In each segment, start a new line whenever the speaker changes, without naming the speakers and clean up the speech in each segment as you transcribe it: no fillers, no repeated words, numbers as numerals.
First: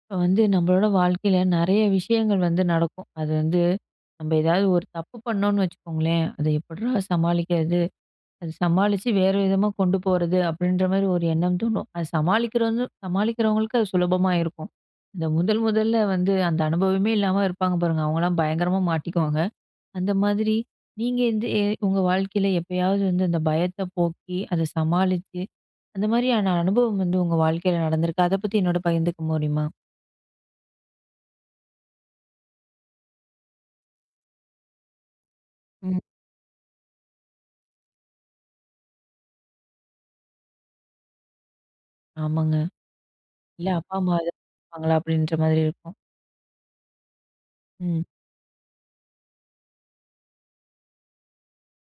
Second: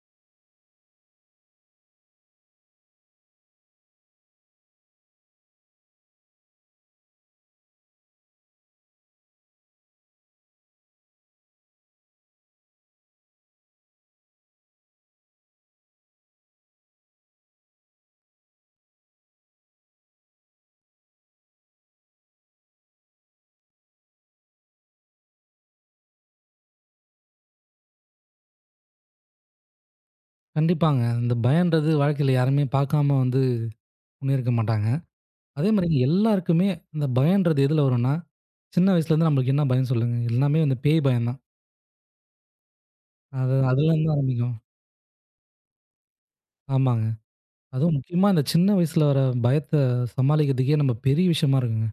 இப்ப வந்து நம்மளோட வாழ்க்கையில நெறைய விஷயங்கள் வந்து நடக்கும். அது வந்து நம்ம ஏதாவது ஒரு தப்பு பண்ணோம்னு வச்சுக்கோங்களேன், அத எப்புட்றா சமாளிக்கிறது? அது சமாளிச்சு வேறு விதமா கொண்டு போறது அப்படின்ற மாரி ஒரு எண்ணம் தோணும். அது சமாளிக்கிறவங்க சமாளிக்கிறவங்களுக்கு அது சுலபமா இருக்கும். இந்த முதல் முதல்ல வந்து அந்த அனுபவமே இல்லாம இருப்பாங்க பாருங்க. அவங்கலாம் பயங்கரமா மாட்டிக்குவாங்க. அந்த மாதிரி நீங்க வந்து உங்க வாழ்க்கையில எப்பயாவது வந்து அந்த பயத்த போக்கி, அத சமாளிச்சு, அந்த மாரியான அனுபவம் வந்து உங்க வாழ்க்கையில நடந்திருக்கா? அத பத்தி என்னோட பகிர்ந்துக்க முடியுமா?
கண்டிப்பாங்க. இந்த பயம்ன்றது வாழ்க்கையில யாருமே பார்க்காம வந்து முன்னேறிக்க மாட்டாங்க. அதே மாரி
ம்.
எல்லாருக்குமே இந்த பயம்ன்றது எதுல வரும்னா, சின்ன வயசுலேருந்து நம்மளுக்கு என்ன பயம் சொல்லுங்க? எல்லாமே வந்து பேய் பயம் தான்.
ஆமாங்க.
அது
இல்ல அப்பா,
அதுலேருந்து
அம்மா
தான் ஐயய்யோ
எதாவது
ஆரம்பிக்கும்.
கேட்பாங்களா? அப்படின்ற மாதிரி இருக்கும்.
ஆமாங்க. அதுவும்
ம்.
முக்கியமா இந்த சின்ன வயசுல வர பயத்த சமாளிக்கிறதுக்கே நம்ம பெரிய விஷயமா இருக்குங்க.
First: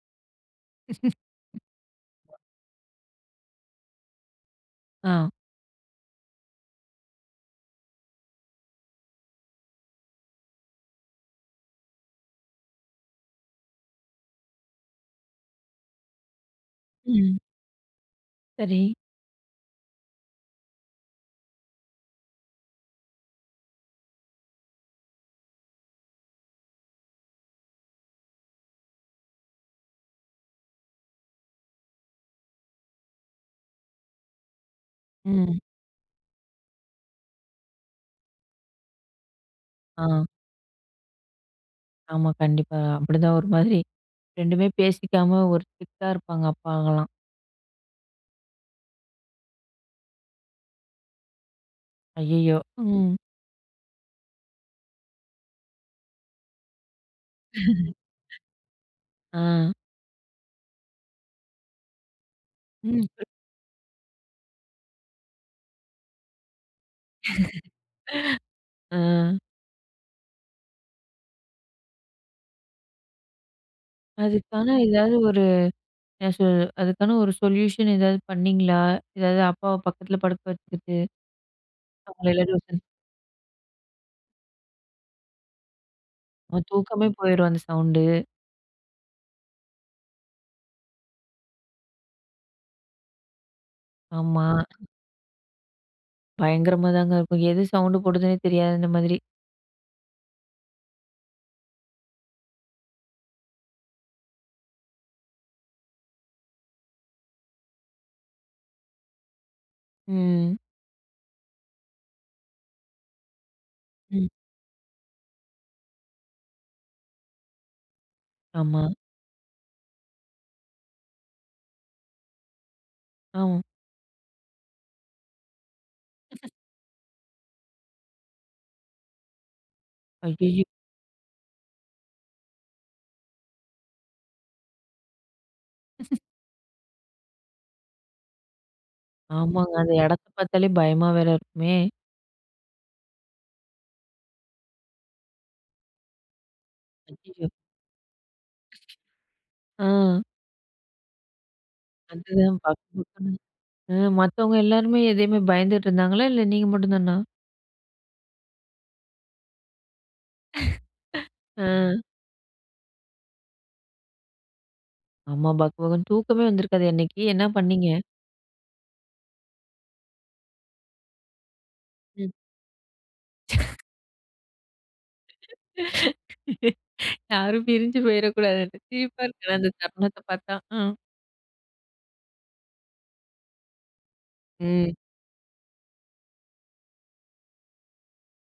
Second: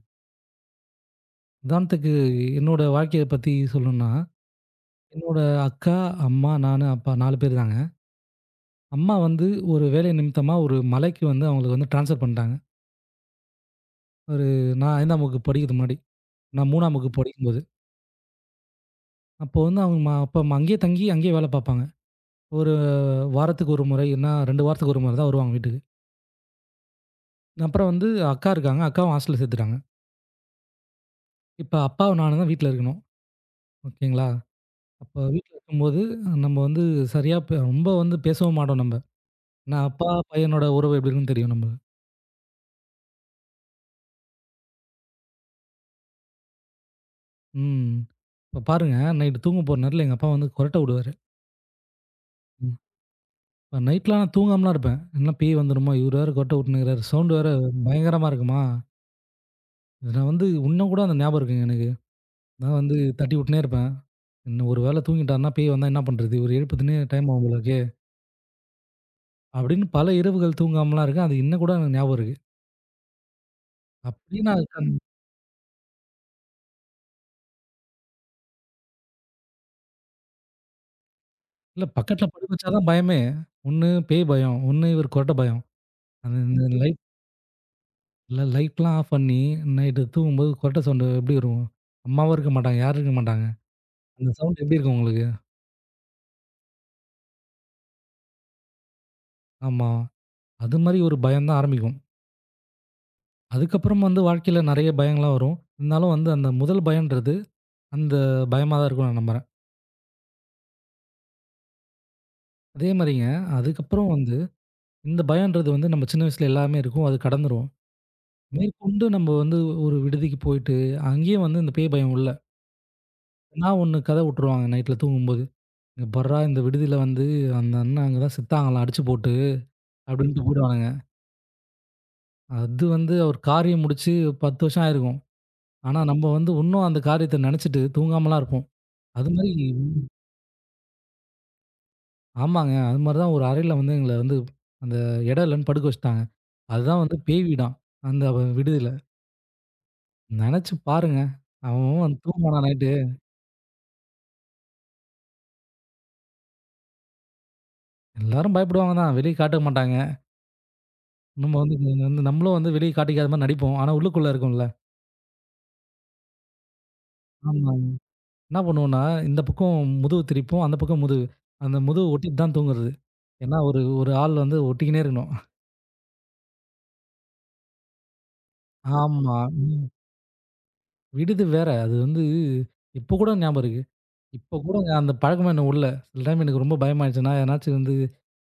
உதாரணத்துக்கு என்னோட வாழ்க்கைய பத்தி சொல்லணும்னா,
ஆ.
என்னோட அக்கா, அம்மா, நானு, அப்பா 4 பேர் தாங்க. அம்மா வந்து ஒரு வேலை நிமித்தமா ஒரு மலைக்கு வந்து அவங்களுக்கு வந்து ட்ரான்ஸ்ஃபர் பண்ணிட்டாங்க. ஒரு நான் 5ஆம் வகுப்பு படிக்கிறதுக்கு முன்னாடி. நான் 3ஆம் வகுப்பு
ம்.
படிக்கும்போது.
சரி.
அப்போ வந்து அவங்க அங்கேயே தங்கி, அங்கேயே வேலை பார்ப்பாங்க. ஒரு வாரத்துக்கு 1 முறை, இல்லன்னா 2 வாரத்துக்கு 1 முறை தான் வருவாங்க வீட்டுக்கு. அப்புறம் வந்து அக்கா இருக்காங்க. அக்காவும் ஹாஸ்டல்ல சேர்த்துட்டாங்க. இப்ப அப்பாவும் நானும் தான் வீட்ல இருக்கணும். ஓகேங்களா? அப்போ வீட்ல
ம்.
இருக்கும்போது நம்ம வந்து சரியா ப ரொம்ப வந்து பேசவும் மாட்டோம் நம்ப. ஏன்னா
ஆ.
அப்பா, பையனோட உறவு எப்டி இருக்குன்னு தெரியும் நம்ப.
ஆமா. கண்டிப்பா. அப்படிதான் ஒரு மாதிரி 2மே பேசிக்காம ஒரு ஸ்ட்ரிக்ட்டா இருப்பாங்க அப்பாங்கலாம்.
ம். இப்ப பாருங்க, நைட்டு தூங்க போற நேரத்தில எங்க அப்பா வந்து கொறட்ட வுடுவாரு.
ஐயய்யோ! ம்.
இப்ப நைட்லாம் நான் தூங்காமலாம் இருப்பேன். என்ன பேய் வந்துருமோ? இவரு வேற கொறட்ட வுட்டுன்னுருக்காரு. சவுண்ட் வேற பயங்கரமா இருக்குமா?
ஆ.
இது நான் வந்து இன்னும் கூட அந்த ஞாபகம் இருக்குங்க எனக்கு. நான் வந்து
ம்.
தட்டி விட்டுனே இருப்பேன். இன்னும் ஒரு வேள தூங்கிட்டாருன்னா பேய் வந்தா என்ன பண்றது? இவர எழுப்புதுன்னே டைம் ஆகும் போல இருக்கே!
ஆ.
அப்படின்னு பல இரவுகள் தூங்காமலாம் இருக்கேன். அது இன்னும் கூட எனக்கு ஞாபகம் இருக்கு. அப்படியே நான்
அதுக்கான
கண்
ஏதாவது ஒரு என்ன சொல் அதுக்கான ஒரு சொல்யூஷன் ஏதாவது பண்ணீங்களா? ஏதாவது அப்பாவ பக்கத்துல படுக்க வச்சுக்கிட்டு,
இல்ல பக்கத்துல
அவங்கள
படுக்க
எல்லாரையும்
வச்சா
உட்கார
தான் பயமே. ஒண்ணு பேய் பயம், ஒண்ணு இவரு கொரட்ட பயம். அந்த இந்த
அவன்
லைட்
தூக்கமே போயிரும் அந்த சவுண்டு.
இல்ல லைட்லாம் ஆஃப் பண்ணி நைட்டு தூங்கும்போது கொரட்ட சவுண்டு எப்படி வரும்? அம்மாவும் இருக்க மாட்டாங்க, யாரும் இருக்க மாட்டாங்க. அந்த
ஆமா.
சவுண்ட் எப்படி இருக்கும் உங்களுக்கு?
பயங்கரமா தாங்க இருக்கும். எது சவுண்டு போடுதுன்னே தெரியாது அந்த மாதிரி.
ஆமா. அது மாரி ஒரு பயம் தான் ஆரம்பிக்கும். அதுக்கப்புறம் வந்து வாழ்க்கையில நெறைய பயங்கள்லாம் வரும். இருந்தாலும் வந்து அந்த முதல் பயம்ன்றது, அந்த பயமா தான் இருக்கும் நான் நம்புறேன்.
ம்.
அதே மாரிங்க, அதுக்கப்புறம்
ம்.
வந்து இந்த பயம்ன்றது வந்து நம்ம சின்ன வயசுல எல்லாமே இருக்கும். அது கடந்துரும்.
ஆமா.
மேற்கொண்டு நம்ம வந்து ஒரு விடுதிக்கு போயிட்டு, அங்கேயும் வந்து இந்த பேய் பயம் உள்ள.
ஆமா.
நான் ஒண்ணு கத விட்டுருவாங்க நைட்ல தூங்கும்போது. "இங்க பார்றா இந்த விடுதியில வந்து அந்த அண்ணா அங்க தான் செத்தாங்களாம் அடிச்சு போட்டு" அப்படின்ட்டு
ஐயய்யோ!
போயிடுவானுங்க. அது வந்து ஒரு காரியம் முடிச்சு 10 வருஷம் ஆயிருக்கும். ஆனா நம்ம வந்து இன்னும் அந்த காரியத்த நெனச்சுட்டு தூங்காமலாம் இருப்போம். அது மாரி
ஆமாங்க. அந்த இடத்த பார்த்தாலே பயமா வேற இருக்குமே!
ஆமாங்க. அது மாரி தான் ஒரு அறையில வந்து எங்கள வந்து அந்த இடம் இல்லன்னு படுக்க வச்சுட்டாங்க. அதுதான் வந்து பேய்
அய்யய்யோ!
வீடாம். அந்த விடுதியில.
ஆ.
நெனச்சு பாருங்க. அவன் அவன் வந்து
அதுதான்
தூங்குவானா
பக்கு
நைட்டு.
பக்குன்னு. மத்தவங்க எல்லாருமே எதையுமே பயந்துட்டு இருந்தாங்களா? இல்ல நீங்க மட்டும் தானா?
எல்லாரும் பயப்படுவாங்க தான். வெளிய காட்ட மாட்டாங்க. நம்ம
ஆ.
வந்து இது வந்து நம்மளும் வந்து வெளிய காட்டிக்காத மாரி நடிப்போம். ஆனா உள்ளுக்குள்ள இருக்கும்ல.
ஆமா. பக்கு பக்குன்னு தூக்கமே வந்திருக்காதே அன்னைக்கு. என்ன
ஆமாங்க.
பண்ணீங்க?
என்ன பண்ணுவோம்னா, இந்த பக்கம் முதுகு திருப்பிப்போம். அந்த பக்கம் முதுகு. அந்த முதுகு
ம்.
ஒட்டிட்டு தான் தூங்குறது. ஏன்னா, ஒரு ஒரு ஆள் வந்து ஒட்டிக்கினே இருக்கணும்.
யாரும் பிரிஞ்சு போயிறக்கூடாதுன்னு. சிரிப்பா
ஆமா.
இருக்கு ஆனா அந்த
ம்.
தருணத்த பார்த்தா. ம்.
விடுதி வேற. அது வந்து இப்போ கூட ஞாபகம் இருக்கு. இப்போ கூடங்க
ம்.
அந்த பழக்கமே எனக்கு உள்ள. சில டைம் எனக்கு ரொம்ப பயமாயிடுச்சுன்னா, எதனாச்சும் வந்து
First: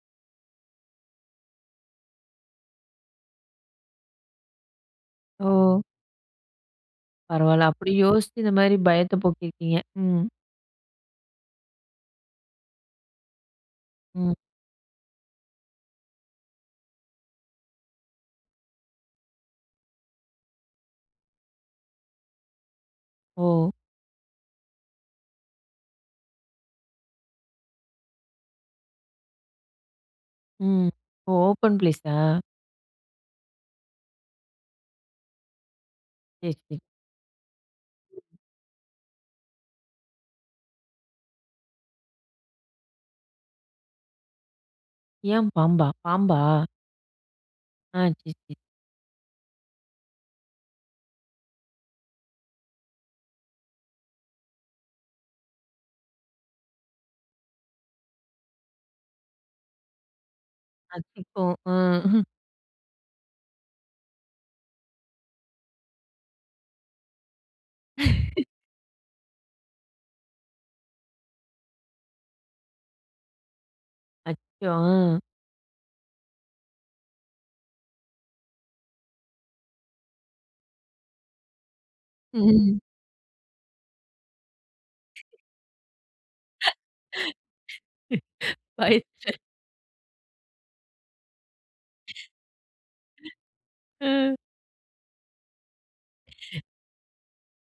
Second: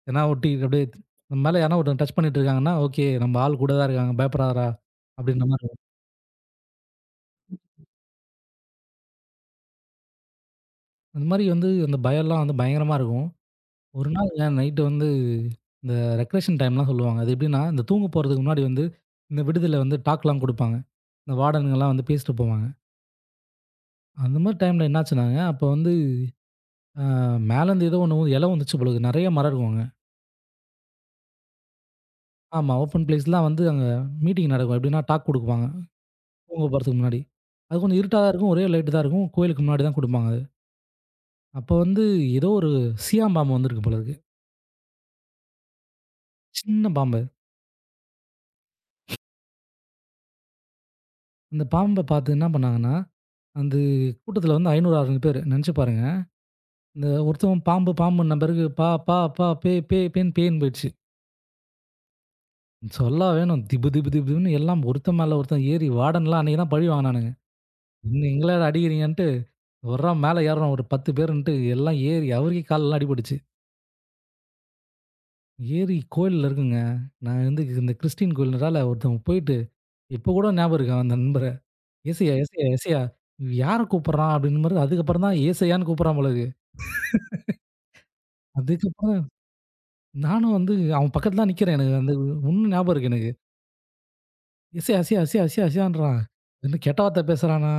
எதனா ஒட்டி அப்படியே நம்ம மேல யாருனா ஒருத்தங்க டச் பண்ணிட்டு இருக்காங்கன்னா, ஓகே நம்ம ஆள் கூட தான் இருக்காங்க பயப்படாதடா! அப்படின்ற
ஓ!
மாரி
பரவால்ல. அப்படி யோசிச்சு இந்த மாரி பயத்த போக்கியிருக்கீங்க. ம்.
அந்த மாரி வந்து அந்த பயம்லாம் வந்து பயங்கரமா இருக்கும். ஒரு நாள்
ம்.
ம். ஏன் நைட்டு வந்து இந்த ரெக்ரேஷன் டைம்லாம் சொல்லுவாங்க. அது எப்படின்னா, இந்த தூங்க போறதுக்கு முன்னாடி வந்து இந்த விடுதியில வந்து டாக்லாம் குடுப்பாங்க. இந்த வார்டனுங்கலாம் வந்து பேசிட்டு போவாங்க.
ஓ!
அந்த மாரி டைம்ல என்னாச்சுனாங்க, அப்போ வந்து அ மேலேருந்து ஏதோ ஒண்ணு இல வந்துச்சு போல இருக்கு. நெறைய மரம் இருக்கும் அங்க.
ம். ஓ! ஓப்பன் பிளேஸா?
ஆமா, ஓப்பன் பிளேஸ்லாம் வந்து அங்க மீட்டிங் நடக்கும். எப்படின்னா டாக் குடுப்பாங்க
சரி,
தூங்க
சரி.
போறதுக்கு முன்னாடி. அது கொஞ்சம் இருட்டா தான் இருக்கும். ஒரே லைட்டு தான் இருக்கும். கோயிலுக்கு முன்னாடி தான் குடுப்பாங்க அது. அப்போ வந்து ஏதோ ஒரு சியாம் பாம்பு வந்திருக்கு போல இருக்கு.
ஏன் பாம்பா? பாம்பா?
சின்ன பாம்பு.
ஆ சரி, சரி.
அந்த பாம்ப பார்த்து என்ன பண்ணாங்கன்னா அந்த கூட்டத்தில வந்து 500, 600 பேரு. நெனச்சு பாருங்க. இந்த ஒருத்தவன் பாம்பு, பாம்புன்ன பிறகு பா, பா, பா, பே, பே, பேன்னு பேய்ன்னு போயிடுச்சு.
அது சிக்கும். ம்.
சொல்ல வேணும். திபு, திபு, திபு திபுன்னு எல்லாம் ஒருத்தன் மேல ஒருத்தன் ஏறி வார்டன்லாம் அன்னைக்கு தான் பழி வாங்குனானுங்க. இன்னும் எங்களடா அடிக்கிறீங்கன்ட்டு வர்றோம் மேல ஏறுறோம் ஒரு 10 பேருன்ட்டு எல்லாம் ஏறி அவருக்கே கால்லலாம் அடிபட்டுச்சு.
அச்சோ! ஆ.
ஏறி கோயில்ல இருக்குங்க. நான் வந்து இந்த கிறிஸ்டின் கோயில்னால ஒருத்தன் போயிட்டு இப்ப கூட ஞாபகம் இருக்கு அந்த நண்பர. "ஏசய்யா, ஏசய்யா,
ம்.
ஏசய்யா யார கூப்பிடுறான்?" அப்டின்ற மாரி அதுக்கப்புறம் தான் ஏசய்யான்னு கூப்பிடுறான் போல இருக்கு.
பயத்
அதுக்கப்புறம் நானும் வந்து அவன் பக்கத்துல தான் நிக்கிறேன். எனக்கு வந்து இன்னும் ஞாபகம் இருக்கு.
ம்.
"அசியா, அசியா, அசியா, அசியா, அசியான்றான்." என்ன கெட்ட வார்த்தை பேசுறானா?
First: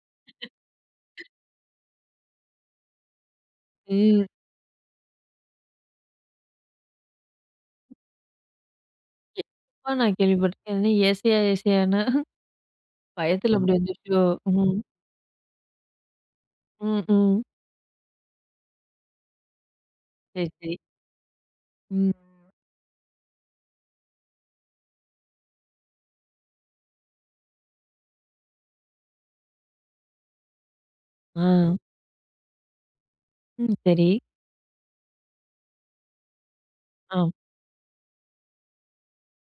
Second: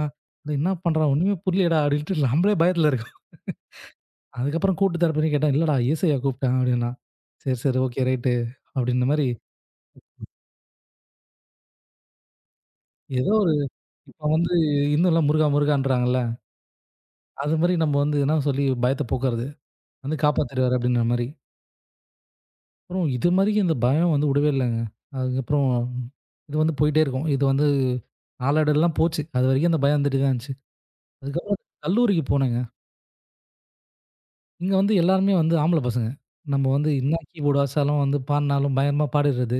டேய் என்ன பண்றான்? ஒண்ணுமே புரியலயேடா! அப்படின்ட்டு நம்மளே பயத்துல இருக்கோம்.
ம்.
அதுக்கப்புறம் கூட்டு தரப்புன்னு கேட்டேன். "இல்லடா ஏசய்யா கூப்பிட்டேன்" அப்படின்னா. "சரி, சரி. ஓகே. ரைட்டு." அப்படின்ற மாரி
எப்ப நான் கேள்விப்பட்டிருக்கேன். என்ன ஏசையா ஏசையான்னு
ஏதோ
பயத்துல
ஒரு
ஆமா. அப்படி வந்துருச்சோ!
இப்ப வந்து
ம்.
இன்னும்லாம் முருகா, முருகான்றாங்கல்ல.
ம், ம்.
அது மாரி நம்ம வந்து எதுனா சொல்லி பயத்த போக்குறது. வந்து
சரி, சரி.
காப்பாத்திருவாரு அப்படின்ற மாரி.
ம்.
அப்புறம் இது மாரி இந்த பயம் வந்து விடவே இல்லங்க. அதுக்கப்புறம் இது வந்து போயிட்டே இருக்கும். இது வந்து நாளடைவில்லாம் போச்சு. அதுவரைக்கும் அந்த பயம் வந்துட்டே தான் இருந்துச்சு. அதுக்கப்புறம்
ஆ.
கல்லூரிக்கு போனேங்க.
ம். சரி.
இங்க வந்து எல்லாருமே வந்து ஆம்பள பசங்க. நம்ம வந்து என்ன
ஆ.
கீபோர்டு வாசிச்சாலும் வந்து பாடுனாலும் பயங்கரமா பாடிடுறது.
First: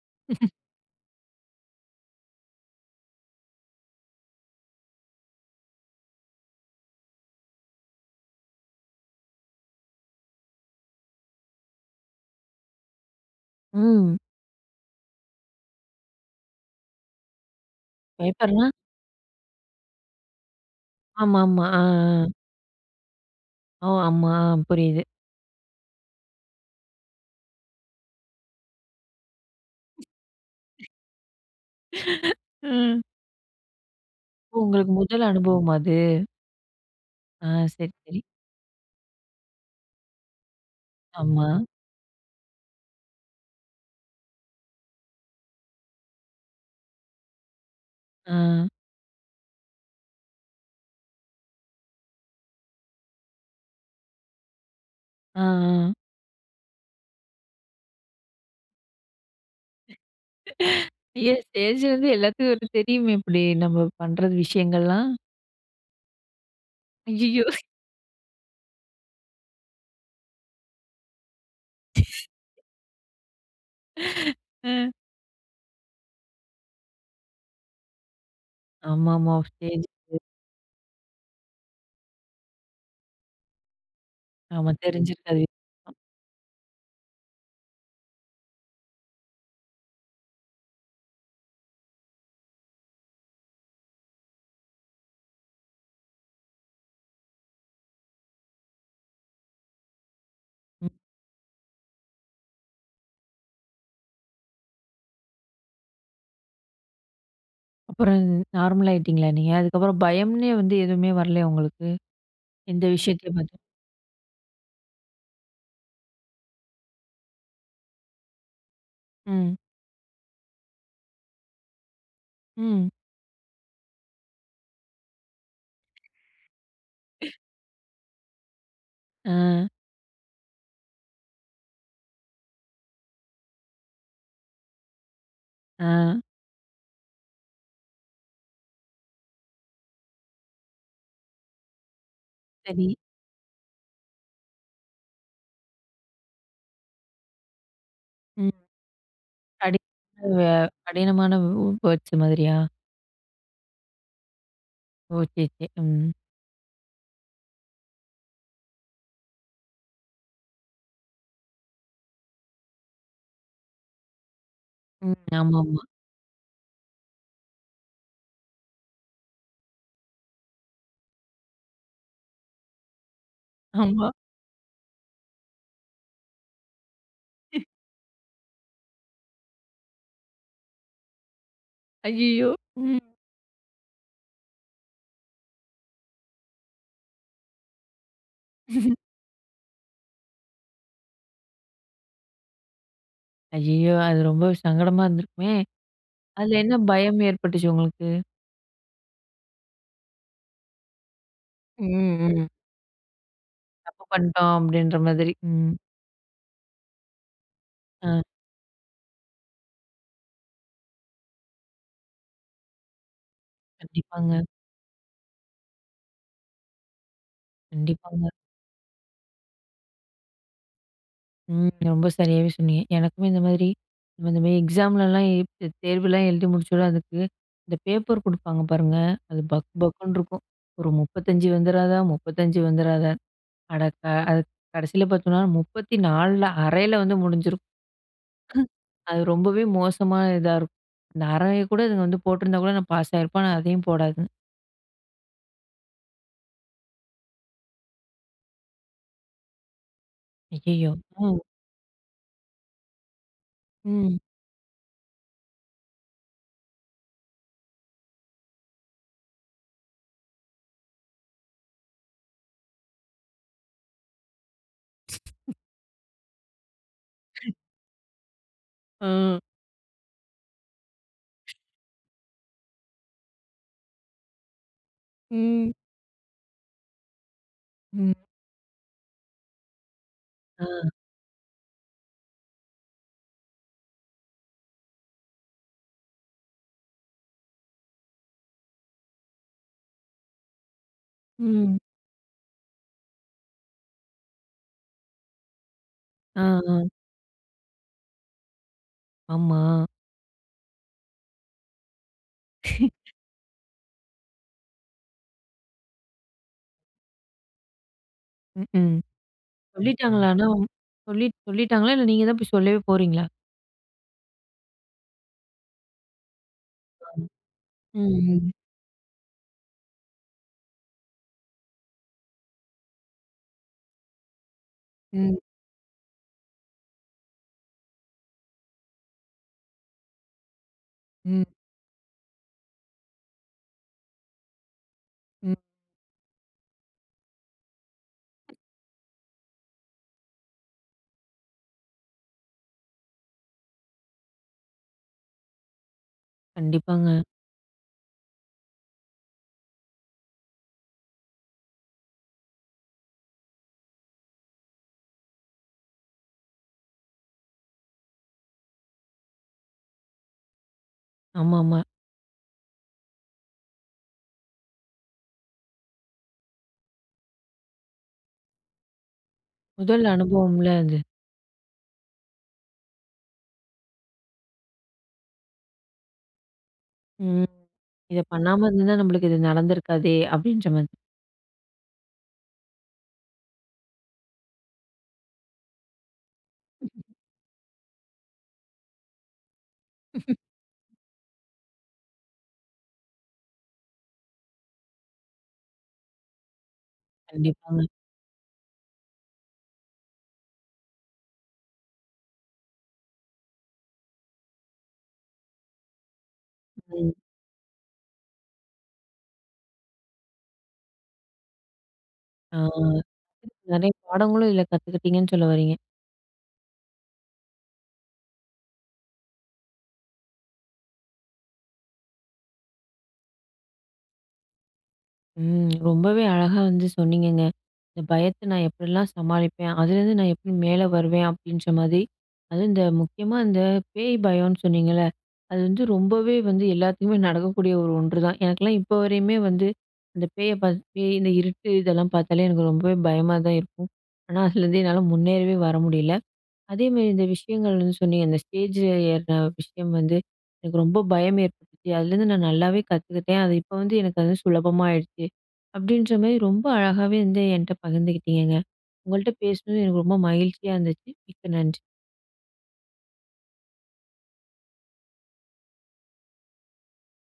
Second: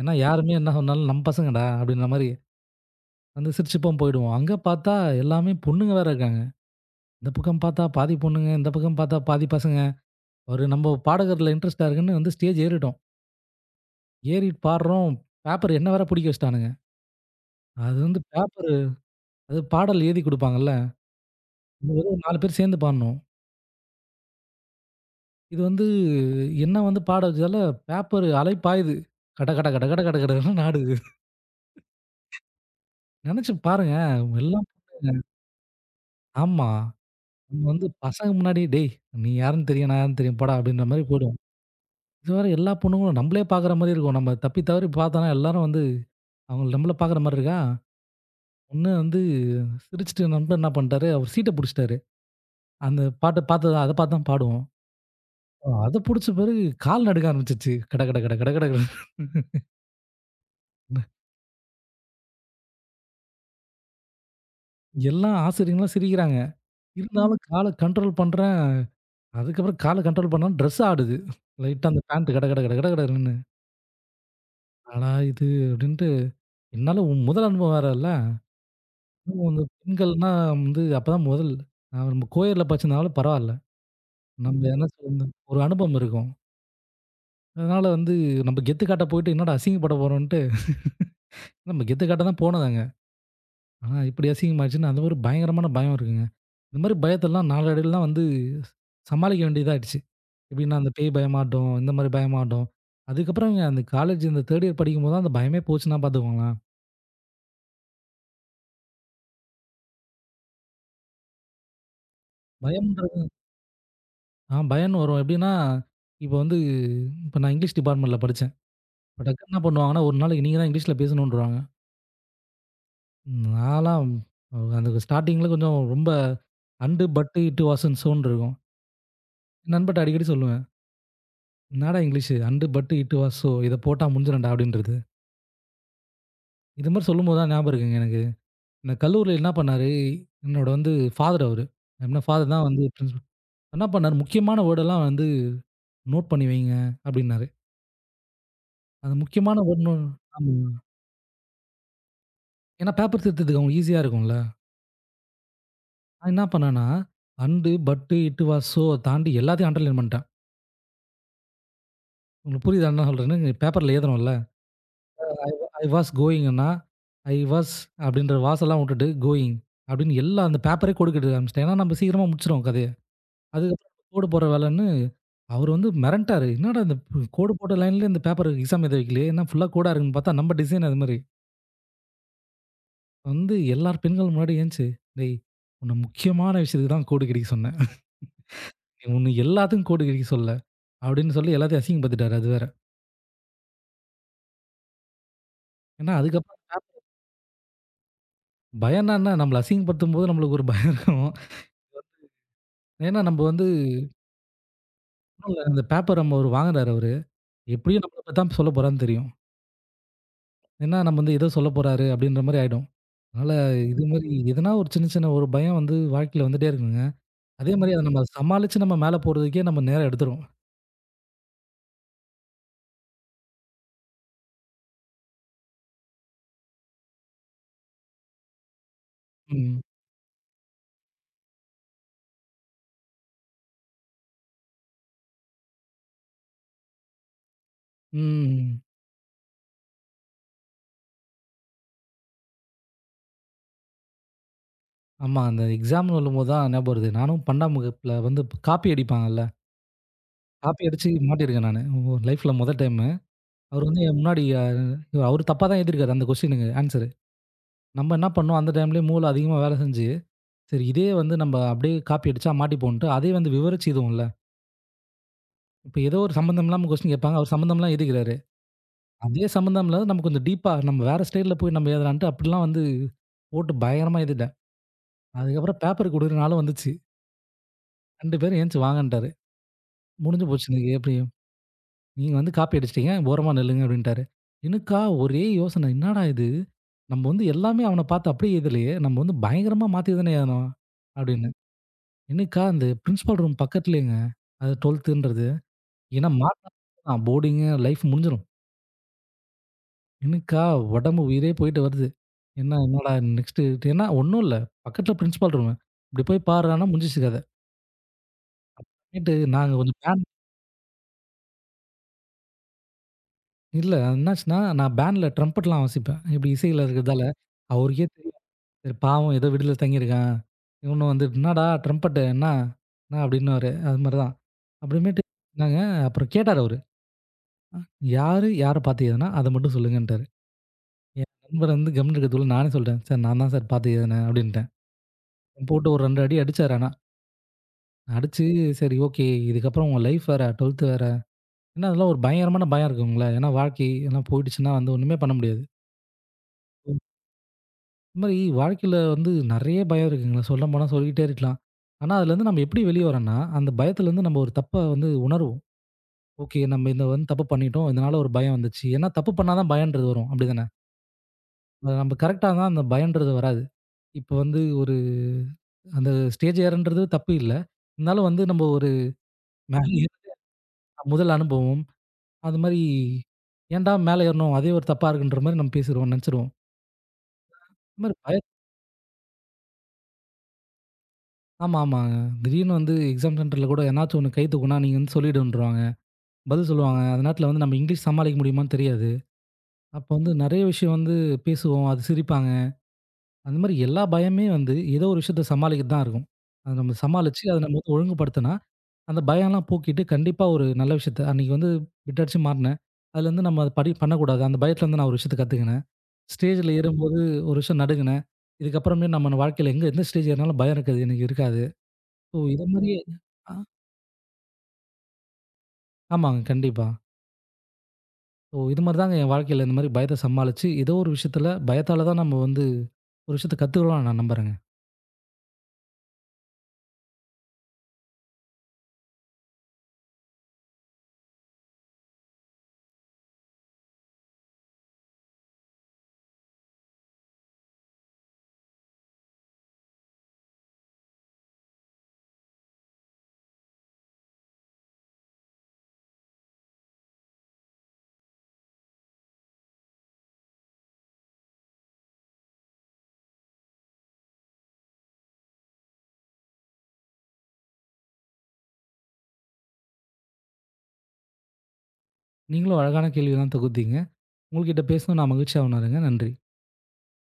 ஏன்னா யாருமே என்ன சொன்னாலும் நம்ம பசங்கடா அப்படின்ற மாரி வந்து சிரிச்சுப்போம் போயிடுவோம். அங்க பார்த்தா எல்லாமே பொண்ணுங்க வேற இருக்காங்க. இந்த பக்கம் பார்த்தா பாதி பொண்ணுங்க, இந்த பக்கம் பார்த்தா பாதி பசங்க. ஒரு நம்ம பாடகர்ல இன்ட்ரெஸ்ட்டா இருக்குன்னு வந்து ஸ்டேஜ் ஏறிட்டோம்.
ம்.
ஏறி பாடுறோம். பேப்பர் என்ன வேற புடிக்க வச்சுட்டானுங்க. அது வந்து
பயப்பட்றான்.
பேப்பரு அது பாடல் எழுதி குடுப்பாங்கல்ல.
ஆமாமா. ஆ,
அது வெறும்
ஆ.
4 பேர் சேர்ந்து பாடணும்.
ஓ! ஆமா. ஆ புரியுது.
இது வந்து என்ன வந்து பாட வச்சதால, பேப்பர் அலை பாயுது. கட கட கட கட கட கடன்னு ஆடுது.
ம்.
நெனச்சு பாருங்க.
ஓ!
எல்லாம்
உங்களுக்கு
போட்டு
முதல் அனுபவமா அது?
ஆமா.
ஆ
நம்ம வந்து
சரி, சரி.
பசங்க முன்னாடி, "டேய்! நீ யாருன்னு தெரியும், நான் யாருன்னு தெரியும். போடா" அப்படின்ற மாரி போயிடும்.
ஆமா.
இது வேற எல்லா பொண்ணுங்களும் நம்மளே பாக்குற மாரி இருக்கும். நம்ம தப்பி தவறி பாத்தோம்னா, எல்லாரும் வந்து அவங்க நம்மள பாக்குற மாரி இருக்கா?
ஆ.
ஒண்ணு வந்து சிரிச்சுட்டு நண்பன் என்ன பண்ணிட்டாரு, அவர் சீட்ட புடிச்சுட்டாரு. அந்த பாட்ட பாத்து அத பாத்து தான் பாடுவோம்.
ஆ, ஆ.
அத புடிச்ச பிறகு கால் நடுங்க ஆரம்பிச்சுருச்சு. கட கட கட கட கட கடன்னு.
ஐயோ! ஸ்டேஜ்லருந்து எல்லாத்துக்கும் ஒரு தெரியுமே இப்படி நம்ம பண்றது விஷயங்கள்லாம்.
எல்லாம் ஆசிரியர்கள்லாம் சிரிக்கிறாங்க. ம். இருந்தாலும்
ஐயய்யோ!
கால கண்ட்ரோல் பண்றேன். அதுக்கப்புறம் கால கண்ட்ரோல் பண்ணாம ட்ரெஸ் ஆடுது. லைட்டா அந்த பேண்ட் கட கட கட கட கடன்னு.
அ.
என்னடா இது அப்படின்ட்டு என்னால உன் முதல் அனுபவம் வேறல்ல.
ஆமாமா.
அதுவும் வந்து
ஸ்டேஜ்
பெண்கள்னா வந்து அப்பதான் முதல். நான் நம்ம கோயில்ல படிச்சிருந்தாலும் பரவால்ல. நம்ம
ஆமா.
என்ன சொல்றது
தெரிஞ்சிருக்காது.
ஒரு அனுபவம் இருக்கும். அதனால வந்து நம்ம கெத்து காட்ட போயிட்டு என்னடா அசிங்கப்பட போறோம்ன்ட்டு நம்ம கெத்து காட்ட தான் போனோம் அங்க. ஆ இப்படி அசிங்கமாச்சுன்னு அந்த ஒரு பயங்கரமான பயம் இருக்குங்க. இந்த மாரி பயத்தெல்லாம் நாளடைவில்லாம் வந்து சமாளிக்க வேண்டியதா ஆயிடுச்சு. எப்படின்னா
ம்.
அந்த பேய் பயமாட்டும், இந்த மாரி பயமாட்டும். அதுக்கப்புறம் இங்க அந்த காலேஜ் இந்த 3 இயர் படிக்கும்போது தான் அந்த பயமே போச்சுன்னா பார்த்துக்கோங்களேன்.
அப்புறம் நார்மல் ஆயிட்டீங்களா நீங்க? அதுக்கப்புறம் பயம்னே வந்து எதுவுமே வரலையா உங்களுக்கு? எந்த
பயம்ன்றது
விஷயத்தையும் பார்த்து?
ஆ பயம்ன்னு வரும். எப்படின்னா, இப்போ வந்து இப்போ நான் இங்கிலீஷ் டிபார்ட்மெண்ட்ல படிச்சேன். இப்ப டக்குனு
ம்.
என்ன பண்ணுவாங்கன்னா, ஒரு நாளைக்கு நீங்க தான் இங்கிலீஷ்ல பேசணுன்ருவாங்க.
ம்.
நான்லாம் அந்த ஸ்டார்ட்டிங்ல கொஞ்சம் ரொம்ப அண்டு, பட்டு, இட்டு, வாசன், சோன்னு இருக்கும்.
ஆ,
நண்பன்ட்ட அடிக்கடி சொல்லுவேன். என்னடா இங்கிலீஷு? அண்டு, பட்டு, இட்டு, வாஸ், ஸோ இத போட்டா முடிஞ்சிரும்டா அப்படின்றது.
ஆ.
இது மாரி சொல்லும்போது தான் ஞாபகம் இருக்குங்க எனக்கு. இந்த கல்லூரியில என்ன பண்ணாரு, என்னோட வந்து ஃபாதர் அவரு. என்ன ஃபாதர் தான் வந்து
சரி.
பிரின்சிபல். என்ன பண்ணாரு, முக்கியமான வேர்டெல்லாம் வந்து நோட் பண்ணி வைங்க அப்படின்னாரு.
ம்.
அந்த முக்கியமான
கடி
வேர்ட் நோ
வே
ஆமாங்க.
கடினமான வேர்ட்ஸ் மாதிரியா?
ஏன்னா பேப்பர் திருத்ததுக்கு அவங்க ஈஸியா இருக்கும்ல.
ஓ! சரி, சரி. ம்.
நான் என்ன பண்ணேன்னா, அண்டு, பட்டு, இட்டு, வாஸ், ஸோ தாண்டி எல்லாத்தையும் அண்டர்லைன் பண்ணிட்டேன். உங்களுக்கு புரியுதா என்ன சொல்றேன்னு? பேப்பர்ல எழுதணும்ல.
ம். ஆமாமா.
ஐ வாஸ் கோயிங்ன்னா, ஐ வாஸ் அப்படின்ற வாசெல்லாம் விட்டுட்டு கோயிங் அப்படின்னு எல்லா அந்த பேப்பரே கோடு கட்ட ஆரம்பிச்சுட்டேன். ஏன்னா நம்ம சீக்கிரமா முடிச்சுருவோம் கதைய. அதுக்கப்புறம்
ஆமா.
கோடு போடுற வேலைன்னு அவரு வந்து மிரண்டுட்டாரு. என்னடா இந்த கோடு போட்ட லைன்ல இந்த பேப்பர் எக்ஸாம் எழுத வைக்கலையே, என்ன ஃபுல்லா கோடா இருக்குன்னு பார்த்தா நம்ம டிசைன் அது மாரி.
ஐயய்யோ! ம்.
வந்து எல்லார் பெண்கள் முன்னாடி ஏந்துச்சு, "டேய் உன்ன முக்கியமான விஷயத்துக்கு தான் கோடு கிழிக்க சொன்னேன். உன்ன எல்லாத்துக்கும் கோடு கிழிக்க சொல்லல" அப்படின்னு சொல்லி எல்லாத்தையும் அசிங்கப்படுத்திட்டாரு அது வேற.
ஐயய்யோ! அது ரொம்ப சங்கடமா இருந்திருக்குமே!
ஏன்னா அதுக்கப்புறம்
அதுல என்ன பயம் ஏற்பட்டுச்சு உங்களுக்கு?
பயம்னா என்ன நம்மள அசிங்கப்படுத்தும்போது நம்மளுக்கு ஒரு பயம் இருக்கும்.
ம், ம்.
ஏன்னா நம்ம வந்து
தப்பு பண்ணிட்டோம் அப்படின்ற மாதிரி. ம்.
இந்த பேப்பர் நம்ம அவரு வாங்குறாரு அவரு. எப்படியும்
ஆ.
நம்மள பத்தி தான் சொல்லப் போறான்னு தெரியும். ஏன்னா நம்ம வந்து ஏதோ சொல்லப் போறாரு அப்படின்ற மாரி ஆயிடும். அதனால இது மாரி
கண்டிப்பாங்க.
எதனா ஒரு சின்ன, சின்ன ஒரு பயம் வந்து வாழ்க்கையில வந்துட்டே இருக்குங்க. அதே மாரி அத நம்ம
கண்டிப்பாங்க.
சமாளிச்சு நம்ம மேல போறதுக்கே நம்ம நேரம் எடுத்துரும்.
ம். ரொம்ப சரியாவே சொன்னீங்க. எனக்குமே இந்த மாதிரி நம்ம இந்த மாரி எக்ஸாம்லலாம் தேர்வுலாம் எழுதி முடிச்சோட, அதுக்கு இந்த பேப்பர் குடுப்பாங்க பாருங்க. அது பக்
ம்.
பக்குன்னு இருக்கும். ஒரு 35 வந்துராதா? 35 வந்துராதா? அட க அது கடைசியில பார்த்தோம்னா 34ல அரையில வந்து முடிஞ்சிருக்கும்.
ம்.
அது ரொம்பவே மோசமா இதா இருக்கும். அந்த அரைய கூட இதுங்க வந்து போட்டிருந்தா கூட நான் பாஸ் ஆயிருப்பேன். ஆனா அதையும் போடாதுங்க.
ஆமா. அந்த எக்ஸாம்ன்னு சொல்லும்போது தான் ஞாபகம் வருது. நானும் 12ஆம் வகுப்புல வந்து காப்பி அடிப்பாங்கல்ல. காப்பி
ஐயய்யோ!
அடிச்சு
ஆ.
மாட்டியிருக்கேன் நானு. லைஃப்ல மொத டைமு. அவரு வந்து
ம்.
என் முன்னாடி அ அவரு தப்பா தான் எழுதியிருக்காரு அந்த கொஸ்டினுக்கு ஆன்சரு. நம்ம என்ன பண்ணோம் அந்த டைம்லயே மூளை அதிகமா வேலை செஞ்சு, சரி இதே வந்து நம்ம அப்படியே காப்பி அடிச்சா மாட்டிப்போம்ன்ட்டு, அதையும் வந்து விவரிச்சு இதுவும்ல. இப்ப ஏதோ ஒரு சம்மந்தம் இல்லாம கொஸ்டின் கேட்பாங்க. அவர் சம்மந்தம் இல்லாம எழுதிக்கிறாரு.
ஆ.
அதே சம்மந்தம் இல்லாத நம்ம கொஞ்சம் டீப்பா நம்ம வேற ஸ்டைல்ல போய் நம்ம எழுதலான்ட்டு அப்படிலாம் வந்து போட்டு பயங்கரமா எழுதிட்டேன்.
ம்.
அதுக்கப்புறம் பேப்பர் குடுக்குற நாளும் வந்துச்சு.
ம்.
2 பேரும் "எந்திச்சு வாங்கன்ட்டாரு. முடிஞ்சு
ம்.
போச்சு இன்னைக்கு
ஆ.
எப்படியும். நீங்க வந்து காப்பி அடிச்சிட்டீங்க. ஓரமா நில்லுங்க" அப்படின்ட்டாரு. எனக்கா ஒரே யோசனை. என்னடா இது? நம்ம வந்து எல்லாமே அவன பார்த்து அப்படியே எழுதலையே. நம்ம வந்து பயங்கரமா மாத்தி தானே எழுதுனோம் அப்படின்னு.
ம்,
எனக்கா அந்த பிரின்சிபல் ரூம் பக்கத்துலேயேங்க. அது 12ன்றது. ஏன்னா
ஆ,
மார்க்
ஆ.
தான் போர்டிங்கு லைஃப் முடிஞ்சிரும்.
ஆமா.
எனக்கா உடம்பு உயிரே போயிட்டு வருது. என்ன என்னடா நெக்ஸ்ட்டு ஏன்னா ஒண்ணும் இல்ல. பக்கத்துல பிரின்சிபால் ரூமு. "இப்படி போய் பார்றான்னா" முடிஞ்சிச்சு கத.
ம், ம்.
நைட்டு நாங்க கொஞ்சம் பேண்ட்
சொல்லிட்டாங்களா? ஆனா சொல்லிட்டாங்களா? இல்ல நீங்க தான் போய் சொல்லவே போறீங்களா?
இல்ல என்னாச்சுன்னா, நான் பேண்ட்ல ட்ரம்பட்லாம் வாசிப்பேன். இப்படி இசையில இருக்கிறதால,
ம்,
அவருக்கே தெரியும்.
ம்.
"சரி பாவம் ஏதோ விடுதில தங்கியிருக்கான். இவனும் வந்து என்னடா ட்ரம்பட்டு என்னா? என்னா?" அப்படின்னாரு. அது மாரி தான். அப்புறமேட்டு
ம்,
நாங்க அப்புறம் கேட்டாரு அவரு. "யாரு யார பார்த்து எதுனா அத மட்டும் சொல்லுங்கன்ட்டாரு." என்
ம்,
நண்பர் வந்து கம்முனு இருக்கதுக்குள்ள நானே சொல்ட்டேன். "சார் நான் தான் சார் பார்த்து எதுனேன்" அப்படின்ட்டேன்.
ம்.
போட்டு ஒரு 2 அடி அடிச்சாரு ஆனா. அடிச்சு சரி ஓகே. இதுக்கப்புறம் உங்க லைஃப் வேற 12த் வேற. ஏன்னா அதெல்லாம் ஒரு பயங்கரமான பயம் இருக்கும்ல. ஏன்னா வாழ்க்கை எல்லாம் போயிடுச்சுன்னா வந்து ஒண்ணுமே பண்ண முடியாது.
கண்டிப்பாங்க.
இந்த மாரி வாழ்க்கையில வந்து நெறைய பயம் இருக்குங்க. சொல்லப்போனா சொல்லிக்கிட்டே இருக்கலாம். ஆனா அதுலேருந்து நம்ம எப்படி வெளிய வரோம்னா, அந்த பயத்துலேருந்து நம்ம ஒரு தப்ப வந்து உணருவோம். ஓகே நம்ம இந்த வந்து தப்பு பண்ணிட்டோம். இதனால ஒரு பயம் வந்துச்சு. ஏன்னா தப்பு பண்ணா தான் பயம்ன்றது வரும். அப்படிதானே?
ஆமாமா.
அ நம்ம கரெக்ட்டா இருந்தா அந்த பயம்ன்றது வராது. இப்போ வந்து ஒரு அந்த ஸ்டேஜ் ஏறன்றது தப்பு இல்ல. இருந்தாலும் வந்து நம்ம ஒரு மேலே
முதல்
ஏறுன
அனுபவம்ல அது.
முதல் அனுபவம். அது மாரி, "ஏன்டா மேல ஏறினோம்? அதே ஒரு தப்பா இருக்குன்ற" மாரி நம்ம பேசிருவோம், நெனச்சிருவோம்.
ம்.
இது மாரி
இத
பய
பண்ணாம இருந்திருந்தா நம்மளுக்கு இது நடந்திருக்காதே! அப்பிடின்ற மாதிரி.
ஆமா, ஆமாங்க. திடீர்னு வந்து எக்ஸாம் சென்டர்ல கூட எதனாச்சும் ஒண்ணு கை தூக்குனா, நீங்க வந்து சொல்லிடுன்றவாங்க. பதில் சொல்லுவாங்க. அந்த நேரத்துல வந்து நம்ம இங்கிலீஷ் சமாளிக்க முடியுமான்னு தெரியாது. அப்ப வந்து நெறைய விஷயம் வந்து பேசுவோம், அது சிரிப்பாங்க. அந்த மாரி எல்லா பயமே வந்து ஏதோ ஒரு விஷயத்த சமாளிக்க தான் இருக்கும். அத நம்ம சமாளிச்சு, அத நம்ம
கண்டிப்பாங்க.
வந்து ஒழுங்குபடுத்துனா, அந்த பயம்லாம் போக்கிட்டு கண்டிப்பா ஒரு நல்ல விஷயத்த அன்னைக்கு வந்து பிட் அடிச்சு மாட்டுனேன். அதுலருந்து நம்ம அத படி பண்ணக்கூடாது. அந்த பயத்துலருந்து நான் ஒரு விஷயத்த கத்துக்கினேன். ஸ்டேஜ்ல
ம்.
ஏறும்போது ஒரு விஷயம் நடுங்குனேன். இதுக்கப்புறமே நம்ம வாழ்க்கையில எங்க எந்த ஸ்டேஜ் ஏறினாலும் பயம் இருக்காது எனக்கு இருக்காது. ஸோ
ஆ.
இது மாரியே ஆ
நெறைய பாடங்களும் இதுல கத்துக்கிட்டீங்கன்னு சொல்ல வரீங்க.
ஆமாங்க. கண்டிப்பா. ஸோ இது மாரி தாங்க என் வாழ்க்கையில இந்த மாரி பயத்த சமாளிச்சு, ஏதோ ஒரு விஷயத்துல பயத்தால தான் நம்ம வந்து ஒரு விஷயத்த கத்துக்கிறோம்னு நான் நம்புறேங்க.
ம். ரொம்பவே அழகா வந்து சொன்னீங்கங்க. இந்த பயத்த நான் எப்படிலாம் சமாளிப்பேன்? அதுலேருந்து நான் எப்படி மேல வருவேன்? அப்படின்ற மாதிரி. அதுவும் இந்த முக்கியமா இந்த பேய் பயம்ன்னு சொன்னீங்கல்ல, அது வந்து ரொம்பவே வந்து எல்லாத்துக்குமே நடக்கக்கூடிய ஒரு ஒன்று தான். எனக்கெல்லாம் இப்போ வரையுமே வந்து அந்த பேய் இந்த இருட்டு இதெல்லாம் பார்த்தாலே எனக்கு ரொம்பவே பயமா தான் இருக்கும். ஆனா, அதுலேருந்து என்னால முன்னேறவே வர முடியல. அதேமாரி இந்த விஷயங்கள் வந்து சொன்னீங்க. இந்த ஸ்டேஜ்ல ஏறுன விஷயம் வந்து எனக்கு ரொம்ப பயம் ஏற்பட்டுச்சு. அதுலேருந்து நான் நல்லாவே கத்துக்கிட்டேன். அது இப்ப வந்து எனக்கு அது சுலபமா ஆயிடுச்சு. அப்படின்ற மாரி ரொம்ப அழகாவே வந்து என்ட்ட பகிர்ந்துக்கிட்டீங்கங்க. உங்கள்ட்ட பேசினது எனக்கு ரொம்ப மகிழ்ச்சியா இருந்துச்சு. மிக்க நன்றி.
நீங்களும் அழகான கேள்வி தான் தொகுத்தீங்க. உங்ககிட்ட பேசினது நான் மகிழ்ச்சியா உணர்றேங்க. நன்றி.